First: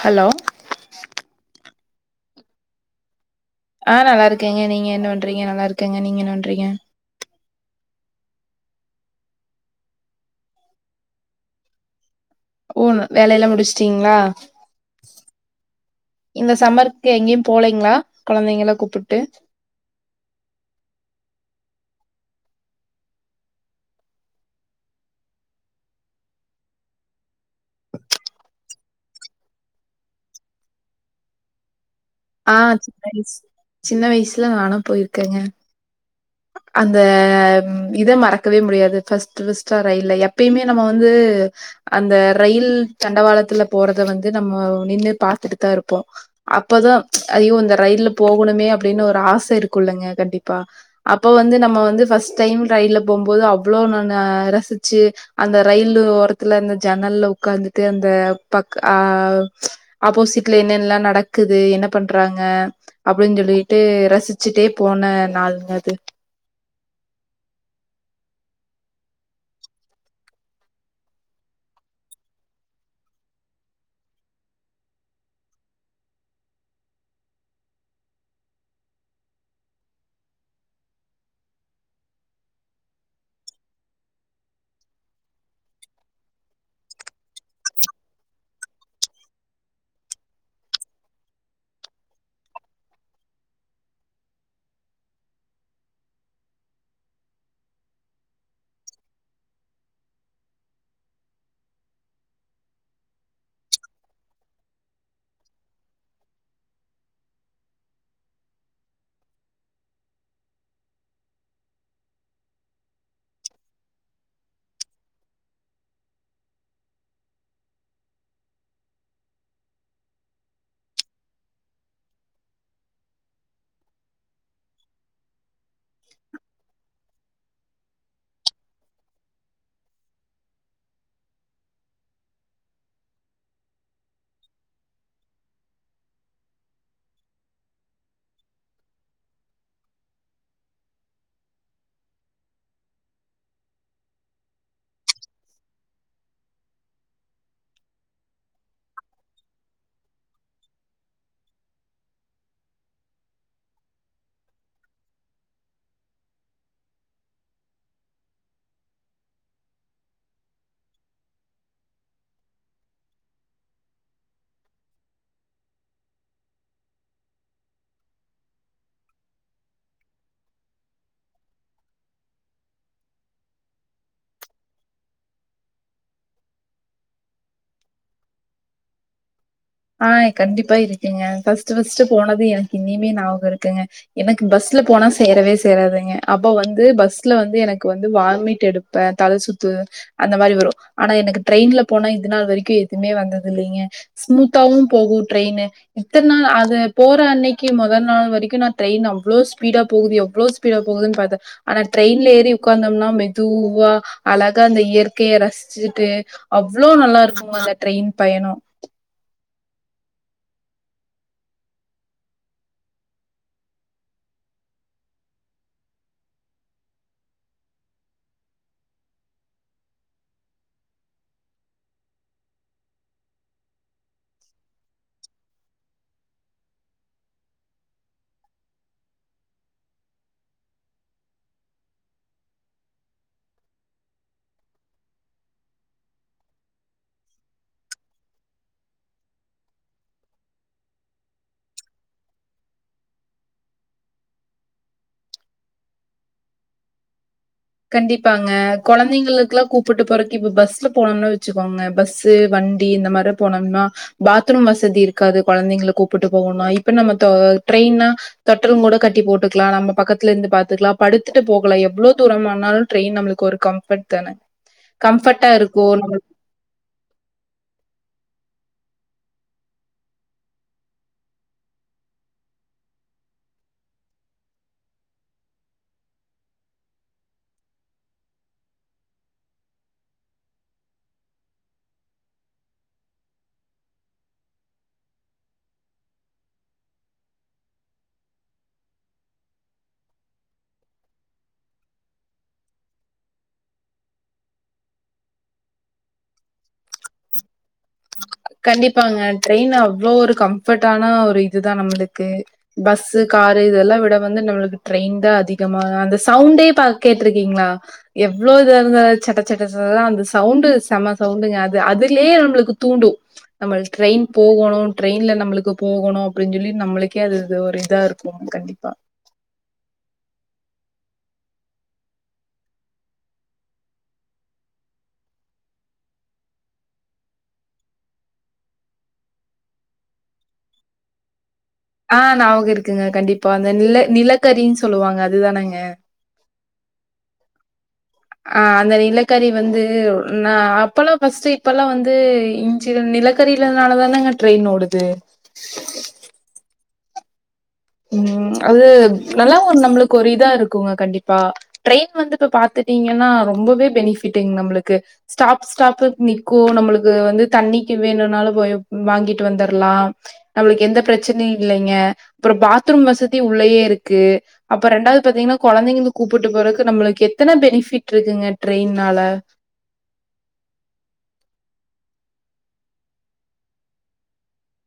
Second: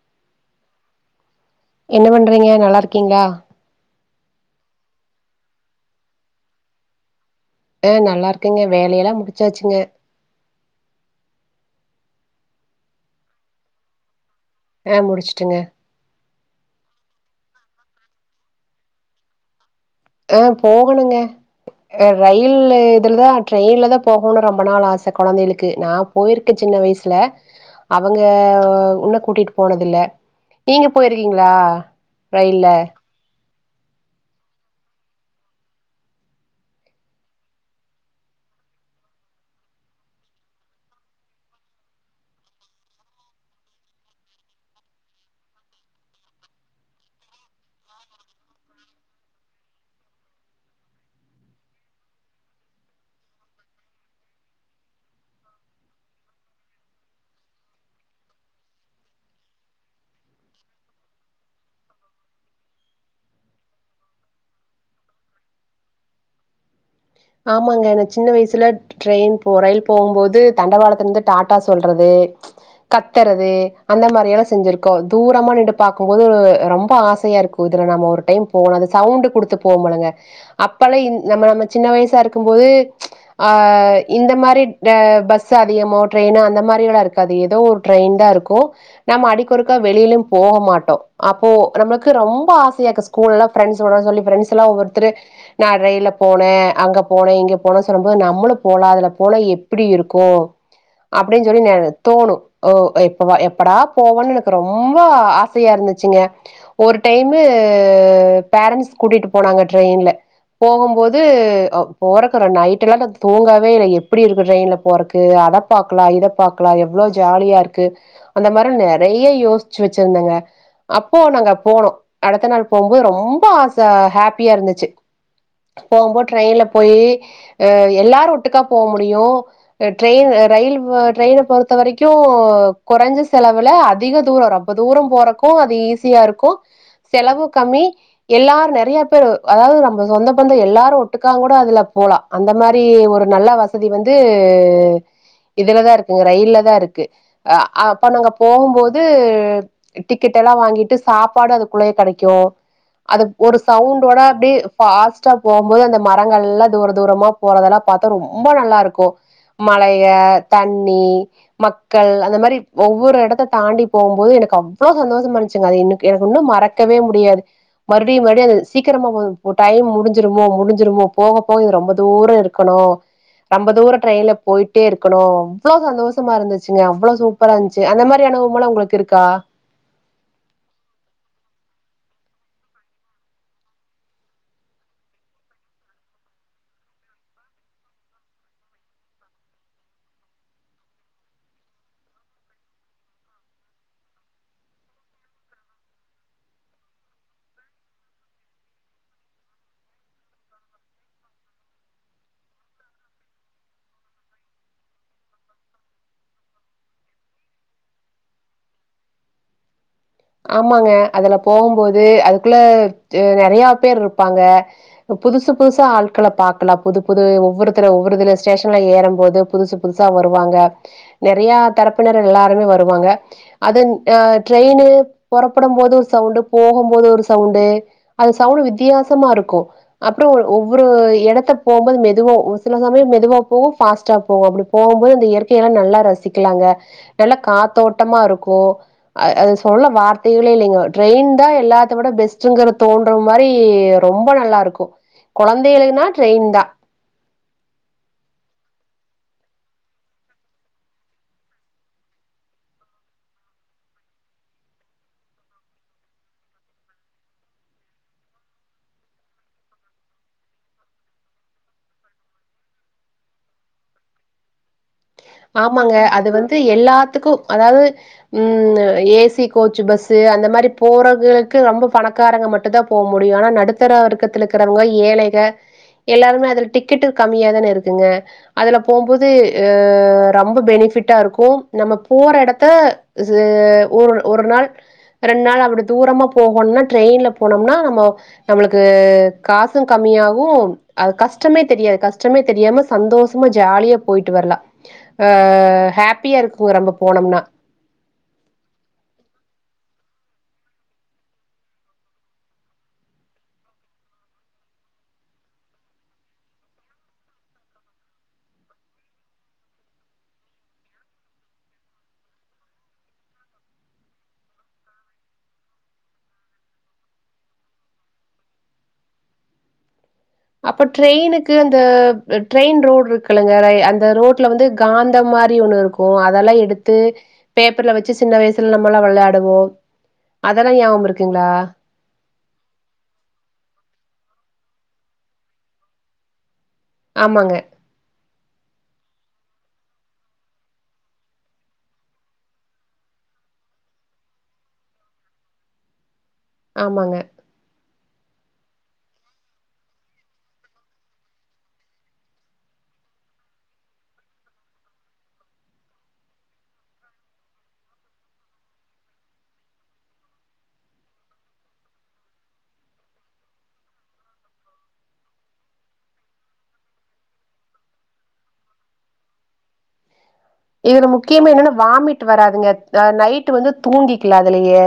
Hello என்ன பண்றீங்க நல்லா இருக்கீங்ளா ஆ நல்லா இருக்கேங்க நீங்க என்ன பண்றீங்க நல்லா இருக்கங்க நீங்க என்ன பண்றீங்க அ நல்லா இருக்கங்க வேலையெல்லா முடிச்சாச்சுங்க ஓ வேல எல்லா முடிச்ட்டீங்ளா அ முடிச்சுட்டங்க இந்த சம்மருக்கு எங்கேயும் போலேங்ளா கொழந்தைங்கள கூப்புட்டு அ போகணுங்க ரயில் இதுலதான் ட்ரெயின்ல தா போகனு ரொம்ப நாள் ஆச கொழந்தைளுக்கு நா போயிருக்கேன் சின் ன வயசுல அவங்க உன்ன கூட்டிட்டு போனதில்ல நீங்க போயிருக்கீங்ளா ஆ சின்ன வைஸ் சின்ன வயசுல நான போயிருக்கேங்க அந்த இத மறக்கவே முடியாது ஃபஸ்ட்டு ஃபஸ்ட்டா ரயில்ல எப்பய்மே நம்ம வந்து உ அந்த ரயில் தண்டவாளத்துல போறத வந்து நம்மோ நின்னு பாத்துட்டு தா இருப்போ அப்பதா ஐயோ இந்த ரயில்ல போகணுமே அப்டின்னு ஒரு ஆச இருக்கூல்லங்க கண்டிப்பா அப்போ வந்து நம்ம வந்து ஃபஸ்ட் டைம் ரயில்ல போம்போது அவ்ளோ ந நா ரசிச்சு அந்த ரயிலு ஓரத்துல இந்த ஜன்னல்ல ஒக்காந்துட்டு அந்த பக் ஆ ஆப்போசிட்ல என்னன்லா நடக்குது என்ன பண்றாங்க அப்டின் சொல்லிட்டு ரசிச்சுட்டே போன நாளுங்க அது ஆமாங்க என சின்ன வயசுல ட்ரெயின் போ ரயில் போவும் போது தண்டவாளத்துலேந்து டாடா சொல்றது கத்தறது அந்த மாரி எல்லா செஞ்சிருக்கோ தூரமா நின்டு பாக்கும்போது ரொம்ப ஆ சையா இருக்கூ இதுல நாம ஒரு டைம் போணூ அது சவுண்ட் குடுத்து போமுல்லங்க அப்பல்லா இந் நம்ம நம்ம சின்ன வயசாருக்கும்போது ஆ இந்த மாரி ட பஸ் அதிகமோ ட்ரெயின் அந்த மா பரிங்களாருக்காது எதோ ஒரு ட்ரெயின் தா இருக்கூ நம்ம அடிக்கொருக்கா வெளியிலும் போக மாட்டோ அப்போ நம்மளுக்கு ரொம்ப ஆசையாக்கு ஸ்கூல்லலா ஃப்ரண்ஸோட சொல்லி ஃப்ரெண்ட்ஸ்லா ஒவ்வொருத்தரு நா ரெயில்ல போன் னே அங்க போனே இங்க போனே சொல்லும்போது நம்மளூ போலா அதுல போன எப்பிடி இருக்கூ அப்டின் சொல்லி ஞானு தோணு ஒ எப்பவா எப்படா போவோனு எனக்கு ரொம்ப ஆசையாருந் னுச்சுங்க ஒரு டைமு பேரண்ட்ஸ் கூட்டிட் போனாங்க ட்ரெயின்ல போகும்போத் து போறக்குற நைட்டெல்லா நா தூங்கவே இல்ல எப்டி இருக்கூ ட்ரெயின்ல போறக்கு அத பாக்கலா இத பாக்கலா எவ்ளோ ஜாலியா இருக்கு அந்த மாரி நறைய யோசிச்சி வச்சிருந்தேங்க அப்போ நாங்க போனோ அடுத்த நாள் போம்போது ரொம்ப ஆச ஹேப்பியா இருந்துச்சு போகும்போ ட்ரெயின்ல போயி ஆ எல்லாரு ஒட்டுக்கா போ முடியூ ட்ரெயின் ரயில் இவ்வ ட்ரெயின பொறுத்த வரைக்கூ கொறைஞ்ச செலவுல அதிக தூரோ ரொம்ப தூரோ போறக்கூ அத் ஈஸியாருக்கூ செலவு கம்மி எல்லார் நறைய பேர் அதாவ்து நம்ம சொந்த பந்தோ எல்லாரூ ஒட்டுக்காங்கூட அதுல போலா அந்த மாரி ஒரு நல்ல வசதி வந்து இதுலதா இருக்குங்க ரயில்ல தா இருக்கு அ அப்ப நாங்க போகும்போது டிக்கெட் தலா வாங்கிட்டு சாப்பாடு அதுக்குள்ளயே கெடைக்கூ அது ஒரு சவுண்டோட அப்டியே ஃபாஸ் டா போம்போது அந்த மரங்கள்லா தூர தூரமா போறதெல்லா பாத்தா ரொம்ப நல்லாருக்கூ மலைய தண்ணி மக்கள் அந்த மாரி ஒவ்வொரு எடத்த தாண்டி போம்போது னக்கு அவ்ளோ சந்தோஷமாருந்துச்சுங்க அது இன்னுக் எனக்கு இன்னு மறக்கவே முடியாது மறுப்டி மறுப்டி அந் சீக்கிரமா போது டைம் முடிஞ் சிருமோ முடிஞ்சுருமோ போக போக இது ரொம்ப தூரோ இருக்கணூ ரொம்ப தூர ட்ரெயின்ல போயிட்டே இருக்கணூ அவ்ளோ சந்தோஷமாருந்துச்சுங்க அவ்ளோ சூப்பராந்துச்சு அந்த மாரி அ னுவோம்லா உங்களுக்கிருக்கா ஆ கண்டிப்பா இருக்கிங்க ஃபஸ்ட்டு ஃபஸ்ட்டு போனது எனக்கு இன்னுய்மே ஞாபகோ இருக்குங்க எனக்கு பஸ் ஸ்ல போனா சேரவே சேராதுங்க அப்ப வந்து பஸ்ல வந்து எனக்கு வந்து வாமிட் எடுப்பே தல சுத்து அந்த மாரி வரு ஆனா எனக்கு ட்ரெயின்ல போனா இது நாள் வரைக்கு எதுமே வந்ததில்லைங்க ஸ்மூத் தாவு போகூ ட்ரெயினு இத்தன் நாள் அது போற அன்னைக்கி மொத நாள் வரைக்கு நா ட்ரெயின் அவ்ளோ ஸ்பீடா போகுது எவ்ளோ ஸ்பீடா போகுது பாத்தே ஆனா ட்ரெயின்ல ஏறி ஒக்காந்தோம்னா மெதுவா அழக் கா அந்த இயற்கைய ரசிச்சுட்டு அவ்ளோ நல்லாருக்கூ அந்த ட்ரெயின் பயணோ ஆமாங்க அதுல போகும்போது அதுக்குள்ள நெறைய பேர் இருப்பாங்க புதுசு புதுசா ஆள்கள பாக்கலா புது புது ஒவ்வொருத்தர ஒவ்வருதுல ஸ்டேஷன்ல ஏறும் போது புதுசு புதுசா வர் ருவாங்க நறைய தரப்பினர் எல்லாருமே வருவாங்க அதன் ஆ ட்ரெயினு பொறப்படும் போது ஒரு சவுண்டு போகும் போது ஒரு சவுண்டு அது சவுண்ட் வித்தியாசமா இருக்கூ அப் போ ஒவ்வொரு எடத்த போம்போது மெதுவா ஒரு சில சமயோ மெதுவா போவூ ஃபாஸ்டா போவூ அப்டி போகும்போது அந் த இயற்கையெல்லா நல்லா ரசிக்கலாங்க நல்லா காத்தோட்டமா இருக்கூ அ அது சொல்ல வார் டூலே இல்லைங்ககோ ட்ரெயின் தா எல்லாத்த விட பெஸ்ட்டுங்கற தோன்ற மாரி ரொம்ப நல்லாருக்கூ கொழந்தைகளுக்னா ட்ரெயின் தா கண்டிப்பாங்க குழந்தைங்களுக்கெல்லா கூப்புட்டு போறக்கு இப்ப பஸ்ல போனோனு வச்சுக்கோங்க பஸ் வண் வண்டி இந்த மாரி போனோம்னா பாத்ரூம் வசதி இருக்காது கொழந்தைங்கள கூப்புட்டு போகணு இப்ப நம்ம தோ ட்ரெயின்னா தொட்டிலு கூட கட்டி போட்டுக்கலா நம்ம பக்கத்துல இருந்து பாத்துக்கலா படுத்துட்டு போகலா எவ்வளோ தூரம்னா னாலு ட்ரெயின் நம்மளுக்கு ஒரு கம்ஃபர்ட் தான கம்ஃபர்ட்டா இருக்கும். ஆமாங்க நம்மளுக்கு அது வந்து எல்லாத்துக்கு அதாவது ம்னு ஏசி கோச்சு பஸ்சு அந்த மாரி போறவகக்கு ரொம்ப பணக்காரங்க மட்டுந்தா போக முடியு ஆனா நடுத்தர வர்கத்தில இருக்கிறவங்க ஏழைக எல்லாருமே அதுல டிக்கெட்டு கம்மியா தானே இருக்குங்க அதுல போம்போது அ ரொம்ப பெனிஃபிட்டா இருக்கு நம்ம போற எடத்த ச ஒரு ஒரு நாள் ரெண்டு நாள் அப்டி தூரமா போகணுனா ட்ரெயின்ல போனோம்னா நம்ம நம்மளுக்கு காசு கம்மி யாவு அது கஷ்டமே தெரியாது கஷ்டமே தெரியாம சந்தோஷமா ஜாலியா போயிட்டு வரலா அ ஹாப்பியா இருக்குங்க ரொம்ப போனோம்னா கண்டிப்பாங்க ட்ரெயின் அவ்ளோ ஒரு கம்ஃபர்ட் ஆன ஒரு இதுதா நம்மளுக்கு பஸ்ஸு க ரு இதெல்லா விட வந்து நம்மளுக்கு ட்ரெயின் தா அதிகமா அந்த சவுண்டே ப கேட்டிருக்கீங்களா எப் இவ்ளோ இதா இருந்த சட்ட சட்டா அந்த சவுண்டு செம்ம சவுண்டுங்க அது அதுலயே நம்மளுக்கு தூண்டு நம்ம ட்ரெயின் போகோணு ட்ரெயின்ல நம்மளுக்கு போகோணு அப்டின்னு சொல்லி நம்மளுக்கே அது ஒரு இதாருக்கு ம் கண்டிப்பா அப்ப ட்ரெயினுக்கு அந்த ட்ரெயின் ரோடு இருக்குலங்க ரய் அந்த ரோட்ல வந்து காந்தமா மாரி ஒண்ணு இருக்கு அதெல்லா எடுத்து பேப்பர்ல வச்சு சின்ன வயசுல நம்மல்லா விள்ளாடுவோ அதெல்லா ஞாபக இருக்குங்களா ஆ ஞாவுக இருக்குங்க கண்டிப்பா அந்த நில நிலக்கரின்னு சொல்லுவாங்க அதுதானங்க ஆமாங்க ஆ அந்த நிலக்கறி வந்து நா அப்பல்லா ஃபர்ஸ்ட்டு இப்பல்லா வந்து ஞ்சு நிலக்கரியிலனால தான ட்ரெயின் ன் ஓடுது ஆமாங்க ம் அது நல்லாவு நம்மளுக்கு ஒரு இதா இருக்குங்க கண்டிப்பா ட்ரெயின் வந்து இப்ப பாத்து ங்கன்னா ரொம்பவே பெனிஃபிட்ங்க நம்மளுக்கு ஸ்டாப் ஸ்டாப்க்கு நிக்கு நம்மளுக்கு வந்து தண்ணி வேணுனாலு போய் வாங்கிட்டு வந்துற லா நம்மளுக்கு எந்த பிரச்சனையு இல்லைங்க அப்புற பாத்ரூம் வசதி உள்ளேயே இருக்கு அப்பற ரெண்டாவது பாத்தீங்கன்னா கொழந்தைங்கங்க கூப்ட்டு போறதுக்கு நம்மளுக்கு எத்த எத்தன பெனிஃபிட் இருக்குங்க ட்ரெயின்னால இதுல முக்கியமா என்னன்னா வாமிட் வராதுங்க ஆ நைட் வந்து தூங்கிக்கல அதுலயே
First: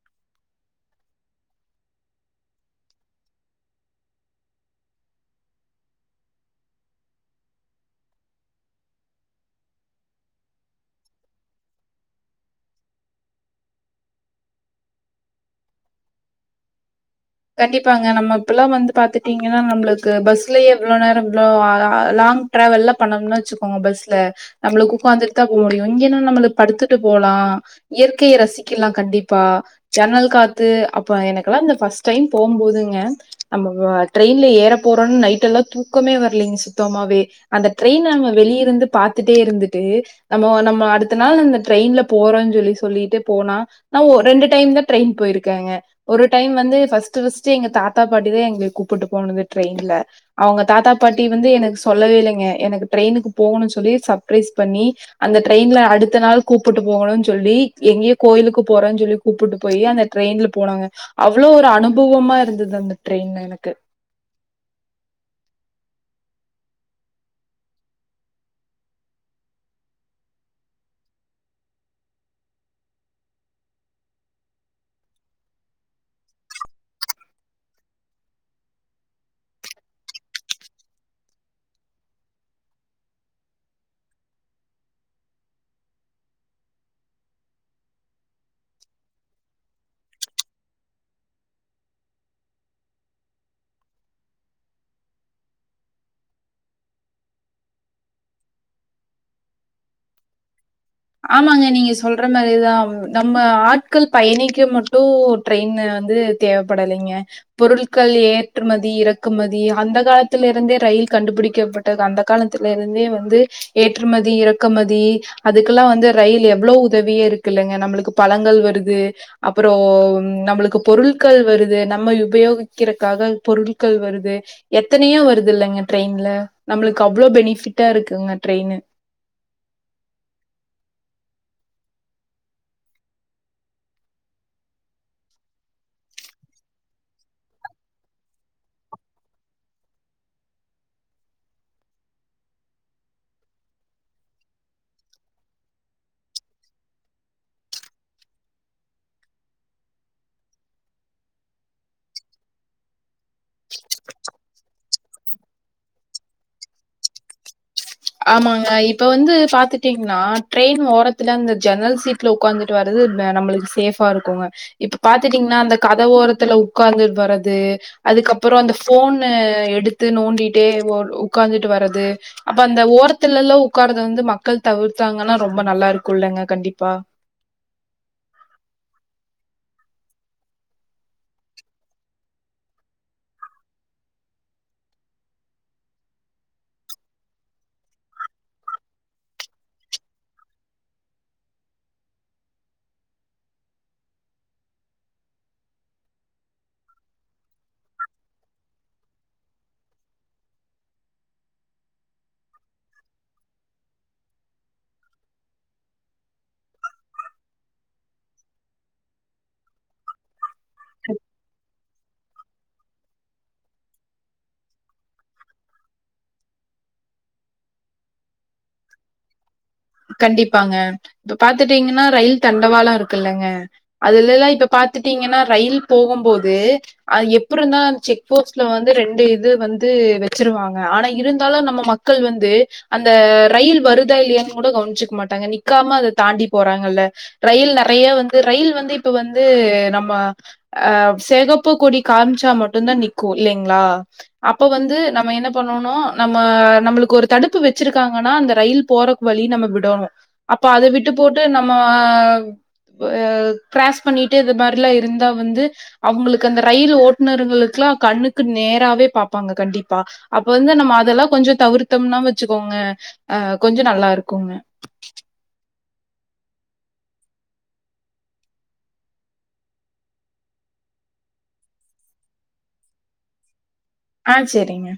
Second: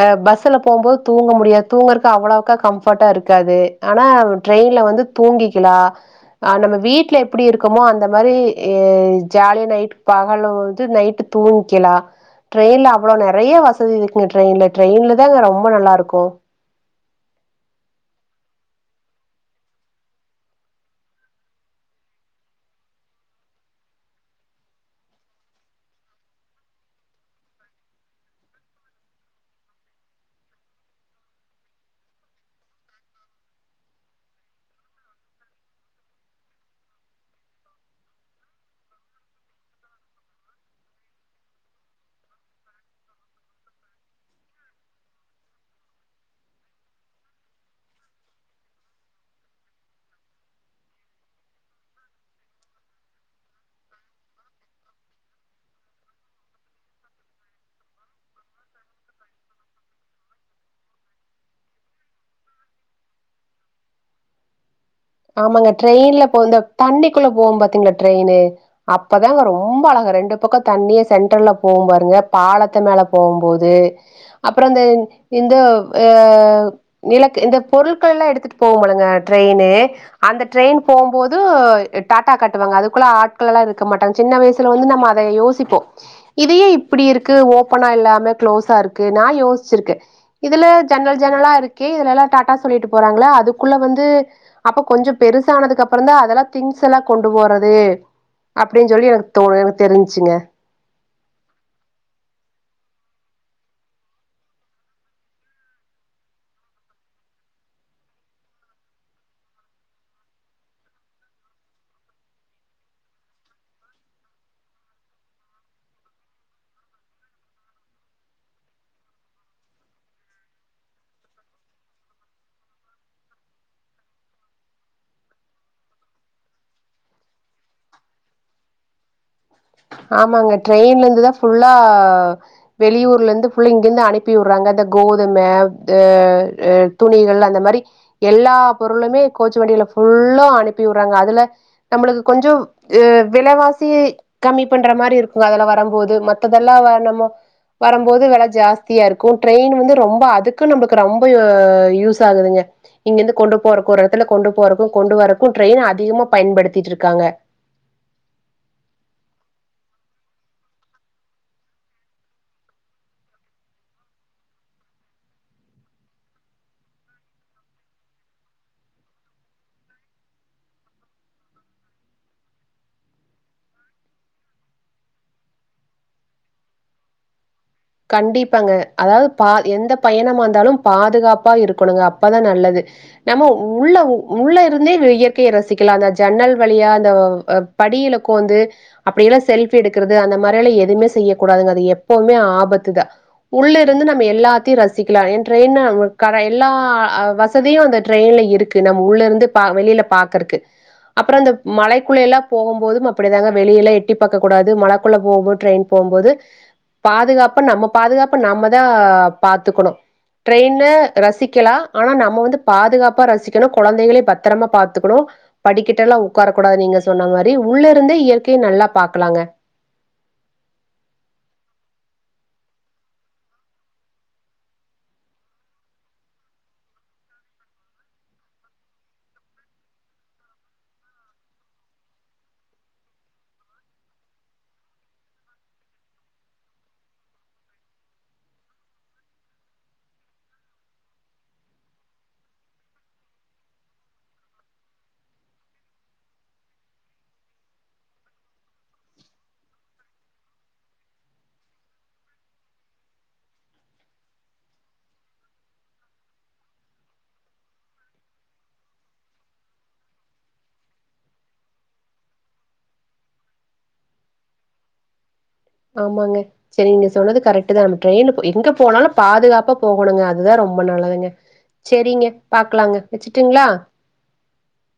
ஆ பஸ்ல போம்போது தூங்க முடியாது தூங்கறக்கு அவ்வளவுக்கா கம்ஃபர்ட்டா இருக்காது ஆனா ட்ரெயின் ல வந்து தூங்கிக்கலா அ நம்ம வீட்ல எப்படி இருக்கமோ அந்த மாரி ஜாலியா நைட்டு பகலு வந்து நைட்டு் தூங்க்கிலா ட்ரெயின்ல அவ்ளோ நெறைய வசதி இருக்குங்க ட்ரெயின்ல டிரெயின்ல தாங்க ரொம்ப நல்லாருக்கு கண்டிப்பாங்க நம்ம இப்பல்லா வந்து பாத்துட்டீங்கன்னா நம்மளுக்கு பஸ்லயே இவ்ளோ நேர இவ்ளோ ளா லாங் ட்ராவல் பண்ணம்னா வச்சுக்கோங்க பஸ்ல நம்ம ஒக்காந்துட்டுதா போக முடியு இங்கனா நம்ம படுத்துட்டு போலா ஆ இயற்கைய ரசிக்கலா கண்டிப்பா ஜன்னல் காத்து அப்ப எனக்கெல்லா இந்த பஸ் ட்ரெயின் போம் போதுங்க நம்ம ட்ரெயின்ல ஏற போறோம்ன்னு நைட் எல்லா தூக்கமே வரலீங்க சுத்தமா அந்த ட்ரெயின் நம்ம வெளிய இருந்து பாத்துட்டே இருந்துட்டு நம்ம நம்ம அடுத்த நாள் அந்த ட்ரெயின்ல போறோ சொல்லி சொல்லிட்டு போனா ரெண்டு டைம் தா ட்ரெயின் போயிருக்கேங்க ஒரு டைம் வந்து பஸ்ட்டு பஸ்ட்டு எங்க தாத்தா பாட்டி தா எங்கள கூப்புட்டு போனது டரெயின்ல அவங்க தாத்தா பாட்டி வந்து எனக்கு சொ சொல்லவே இலைங்க எனக்கு ட்ரெயினக்கு போகணும்னு சொல்லி சப்ரைஸ் பண்ணி அந்த ட்ரெயின்ல அடுத்த நாள் கூப்புட்டு போ போணு சொல்லி எங்கயோ கோயிலுக்கு போறோ சொல்லி கூப்புட்டு போய் அந்த ட்ரெயின்ல போனாங்க அவ்வளோ ஒரு ஆ அனுபவமா இருந்தது அந்த ட்ரெயின்ல எனக்கு ஆமாங்க ட்ரெயின்ல போ தண்ணிக்குள்ள போவ பாத்தீங்களா ட்ரெயின்னு அப்பதாங்க ரொம்ப அழகா ரெண்டு பக்கம் தண்ணிய சென்டரல போகும் பாருங்க பாலத்த மேல போகும்போது அப்புற இந்த இந்த அ நிலக்கு இந்த பொருட்கள்லா எடுத்துட்டு போவமுலங்க ட்ரெயின்னு அந்த ட்ரெயின் போம்போது டாடா காட்டுவாங்க அதுக்குள்ள ஆட்கள்ள எல்லாம் இருக்க மாட்டாங்க சின்ன வயசுல வந்து நம்ம அதை யோசிப்போம் இதையே இப்படி இருக்கு ஓபனா இல்லாம க்ளோஸ்ஸா இருக்கு நான் யோசிச்ருக்கே இதுல ஜென்னல் ஜென்னலா இருக்குே இதுல எல்லாம் டாட்டா சொல்லிட்டு போறாங்கள அதுக்குள்ள வந்து அப்ப கொஞ்சம் பெருசானதுக்கு அப்புறம் தா அதெல்லாம் திங்ஸ் எல்லா கொண்டு போறது அப்படின்னு சொல்லி எனக்கு தோணு எனக்கு தெரிஞ்ச்சுங்க ஆமாங்க நீங்க சொல்ற மாதிரிதா நம்ம ஆட்கள் பயணிக்க மட்டும் ட்ரெயின் வந்து தேவைப்படலைங்க பொருட்கள் ஏற்றுமதி இறக்குமதி அந்த காலத்தில இருந்தே ரயில் கண்டுபிடிக்கப்பட்டது அந்த காலத்தில இருந்தே வந்து ஏற்றுமதி இறக்குமதி அதுக்கு வந்து ரயில் எவ்வளவு உதவியே இருக்கு இல்லங்க நம்மளுக்கு பழங்கள் வருது அப்புறம் நம்மளுக்கு க்கு பொருட்கள் வருது நம்ம உபயோகிக்கிறதுக்காக பொருட்கள் வருது எத்தனையோ வருதுல்ல டரெயின்ல நம்மளுக்கு அவ்ளோ பெனிபிட்டா இருக்குங்க ட்ரெயினு ஆமாங்க ட்ரெயின்ல இருந்து தா ஃபுல்லா வெளியூர்ல இருந்து இங்கிருந்து அனுப்பி விடுறாங்க கோதும ஆ துணிகள் அந்த மாரி எல்லா பொருளுமே கோச்சு வன்டியில ஃபுல்லா அனுப்பி விட்றாங்க அதுல நம்மளுக்கு கொஞ்சம் விலைவாசி கம்மி பண்ற மாரி இருக்குங்க அதெல்ல வரும்போது மத்ததெல்லாம் நம்ம வரம்போது வெல ஜாஸ்தியா இருக்கும் ட்ரெயின் வந்து ரொம்ப அதுக்கு நம்மளுக்கு ரொம்ப யூஸ் ஆகுதுங்க இங்கிருந்து கொண்டு போறக்கு ஒரு இடத்துல கொண்டு போறக்கும் கொண்டு வரறக்கும் ட்ரெயின் அதிகமா பயன்படுத்திட்டு இருக்காங்க ஆமாங்க இப்ப வந்து பாத்துட்டீங்கன்னா ட்ரெயின் ஓரத்துல இந்த ஜென்னல் சீட்ல உட்காந்துட்டு வருது நம்மளுக்கு சேஃபா இருக்குங்க இப்ப பாத்துட்டீங்கன்னா அந்த கத வோரத்துல உட்கார்ந்துவறது அதுக்கப்புறம் அந்த போன எடுத்து நோண்டிட்டே உட்கார்ந்துட்டு வர்றது அப்ப அந்த ஓரத்துல எல்லா உட்காரறத வந்து மக்கள் தவிர்த்தாங்கன்னா ரொம்ப நல்லா இருக்குல்ங்க கண்டிப்பா கண்டிப்பாங்க அதாவது பா எந்த பயணமா வந்தாலும் பாதுகாப்பா இருக்கணுங்க அப்பதான் நல்லது நம்ம உள்ள உள்ள இருந்தே இயற்கையை ரசிக்கலா அந்த ஜன்னல் வழியா அந்த படியில கோந்து அப்படியெல்லாம் செல்பி எடுக்கிறது அந்த மாரிலா எதுவுமே செய்யக்கூடாதுங்க அது எப்பவுமே ஆபத்து உள்ள இருந்து நம்ம எல்லாத்தையும் ரசிக்கலா என்ட்ரென் எல்லா வசதியும் அந்த ட்ரெயின்ல இருக்கு நம்ம உள்ள இருந்து வெளில பாக்கறக்கு அப்புற அந்த மலைக்குள்ள எல்லா போகபோதும் அப்படிதான்ங்க வெளியில எட்டி பார்க்க கூடாது மலக்குள்ள போக போது ட்ரெயின் போ போம்போது பாதுகாப்பு நம்ம பாதுகாப்பு நம்ம தா பாத்துக்கணு ட்ரெயின்ன ரசிக்கலா ஆனா நம்ம வந்து பாதுகாப்பா ரசிக்கணும் குழந்தைகளே பத்திரமா பாத்துக்கணு படிக்கிட்ட எல்லா உட்காரக்க கூடாது நீங்க சொன்ன மாரி உள்ள இருந்தே இயற்கையை நல்லா பார்க்கலாங்க கண்டிப்பாங்க இப்ப பாத்துட்டீங்கன்னா ரயில் தண்டவாலா இருக்கு இல்லங்க அதுல எல்லா இப்ப பாத்துட்டீங்கன்னா ரயில் போகும்போது எப்படிந்தான் செக் போஸ்ட்ல வந்து ரெண்டு இது வந்து வச்சிருவாங்க ஆனா இருந்தாலும் நம்ம மக்கள் வந்து அந்த ரயில் வருதா இல்லையா கூட கவனிச்சுிக்க மாட்டாங்க நிக்காம அதை தாண்டி போறாங்கல்ல ரயில் நறைய வந்து ரயில் வந்து இப்ப வந்து நம்ம சேகப்ப கொடி காமிச்சா மட்டுும்்தான் நிற்கும் இல்லைங்களா அ அப்ப வந்து நம்ம என்ன பண்ணனும் நம்ம நம்மளுக்கு ஒரு தடுப்பு வச்சிருக்காங்கன்னா அந்த ரயில் போற வழி நம்ம விடணோும் அப்ப அத விட்டு போட்டு நம்ம கிராஸ் பண்ணிட்டு இந்த மாதிரிலா இருந்தா வந்து அவங்களுக்கு அந்த ரயில் ஓட்டுநர்ங்களுக்கு கண்ணுக்கு நேராவவே பார்ப்பாங்க கண்டிப்பா அப்ப வந்து நம்ம அதெல்லா கொஞ்சம் தவிர்த்தோம்னா வச்சுக்கோங்க ஆ கொஞ்சம் நல்லா இருக்குங்க ஆமாங்க சரி நீங்க சொன்னது கரெக்ட் தான் நம்ம ட்ரெயின் எங்க போனாலும் பாதுகாப்பா போகணுங்க அதுதான் ரொம்ப ரொம்ப நல்லதுங்க சரிங்க பாக்கலாங்க வச்சுட்டுங்களா ஆ சரிங்க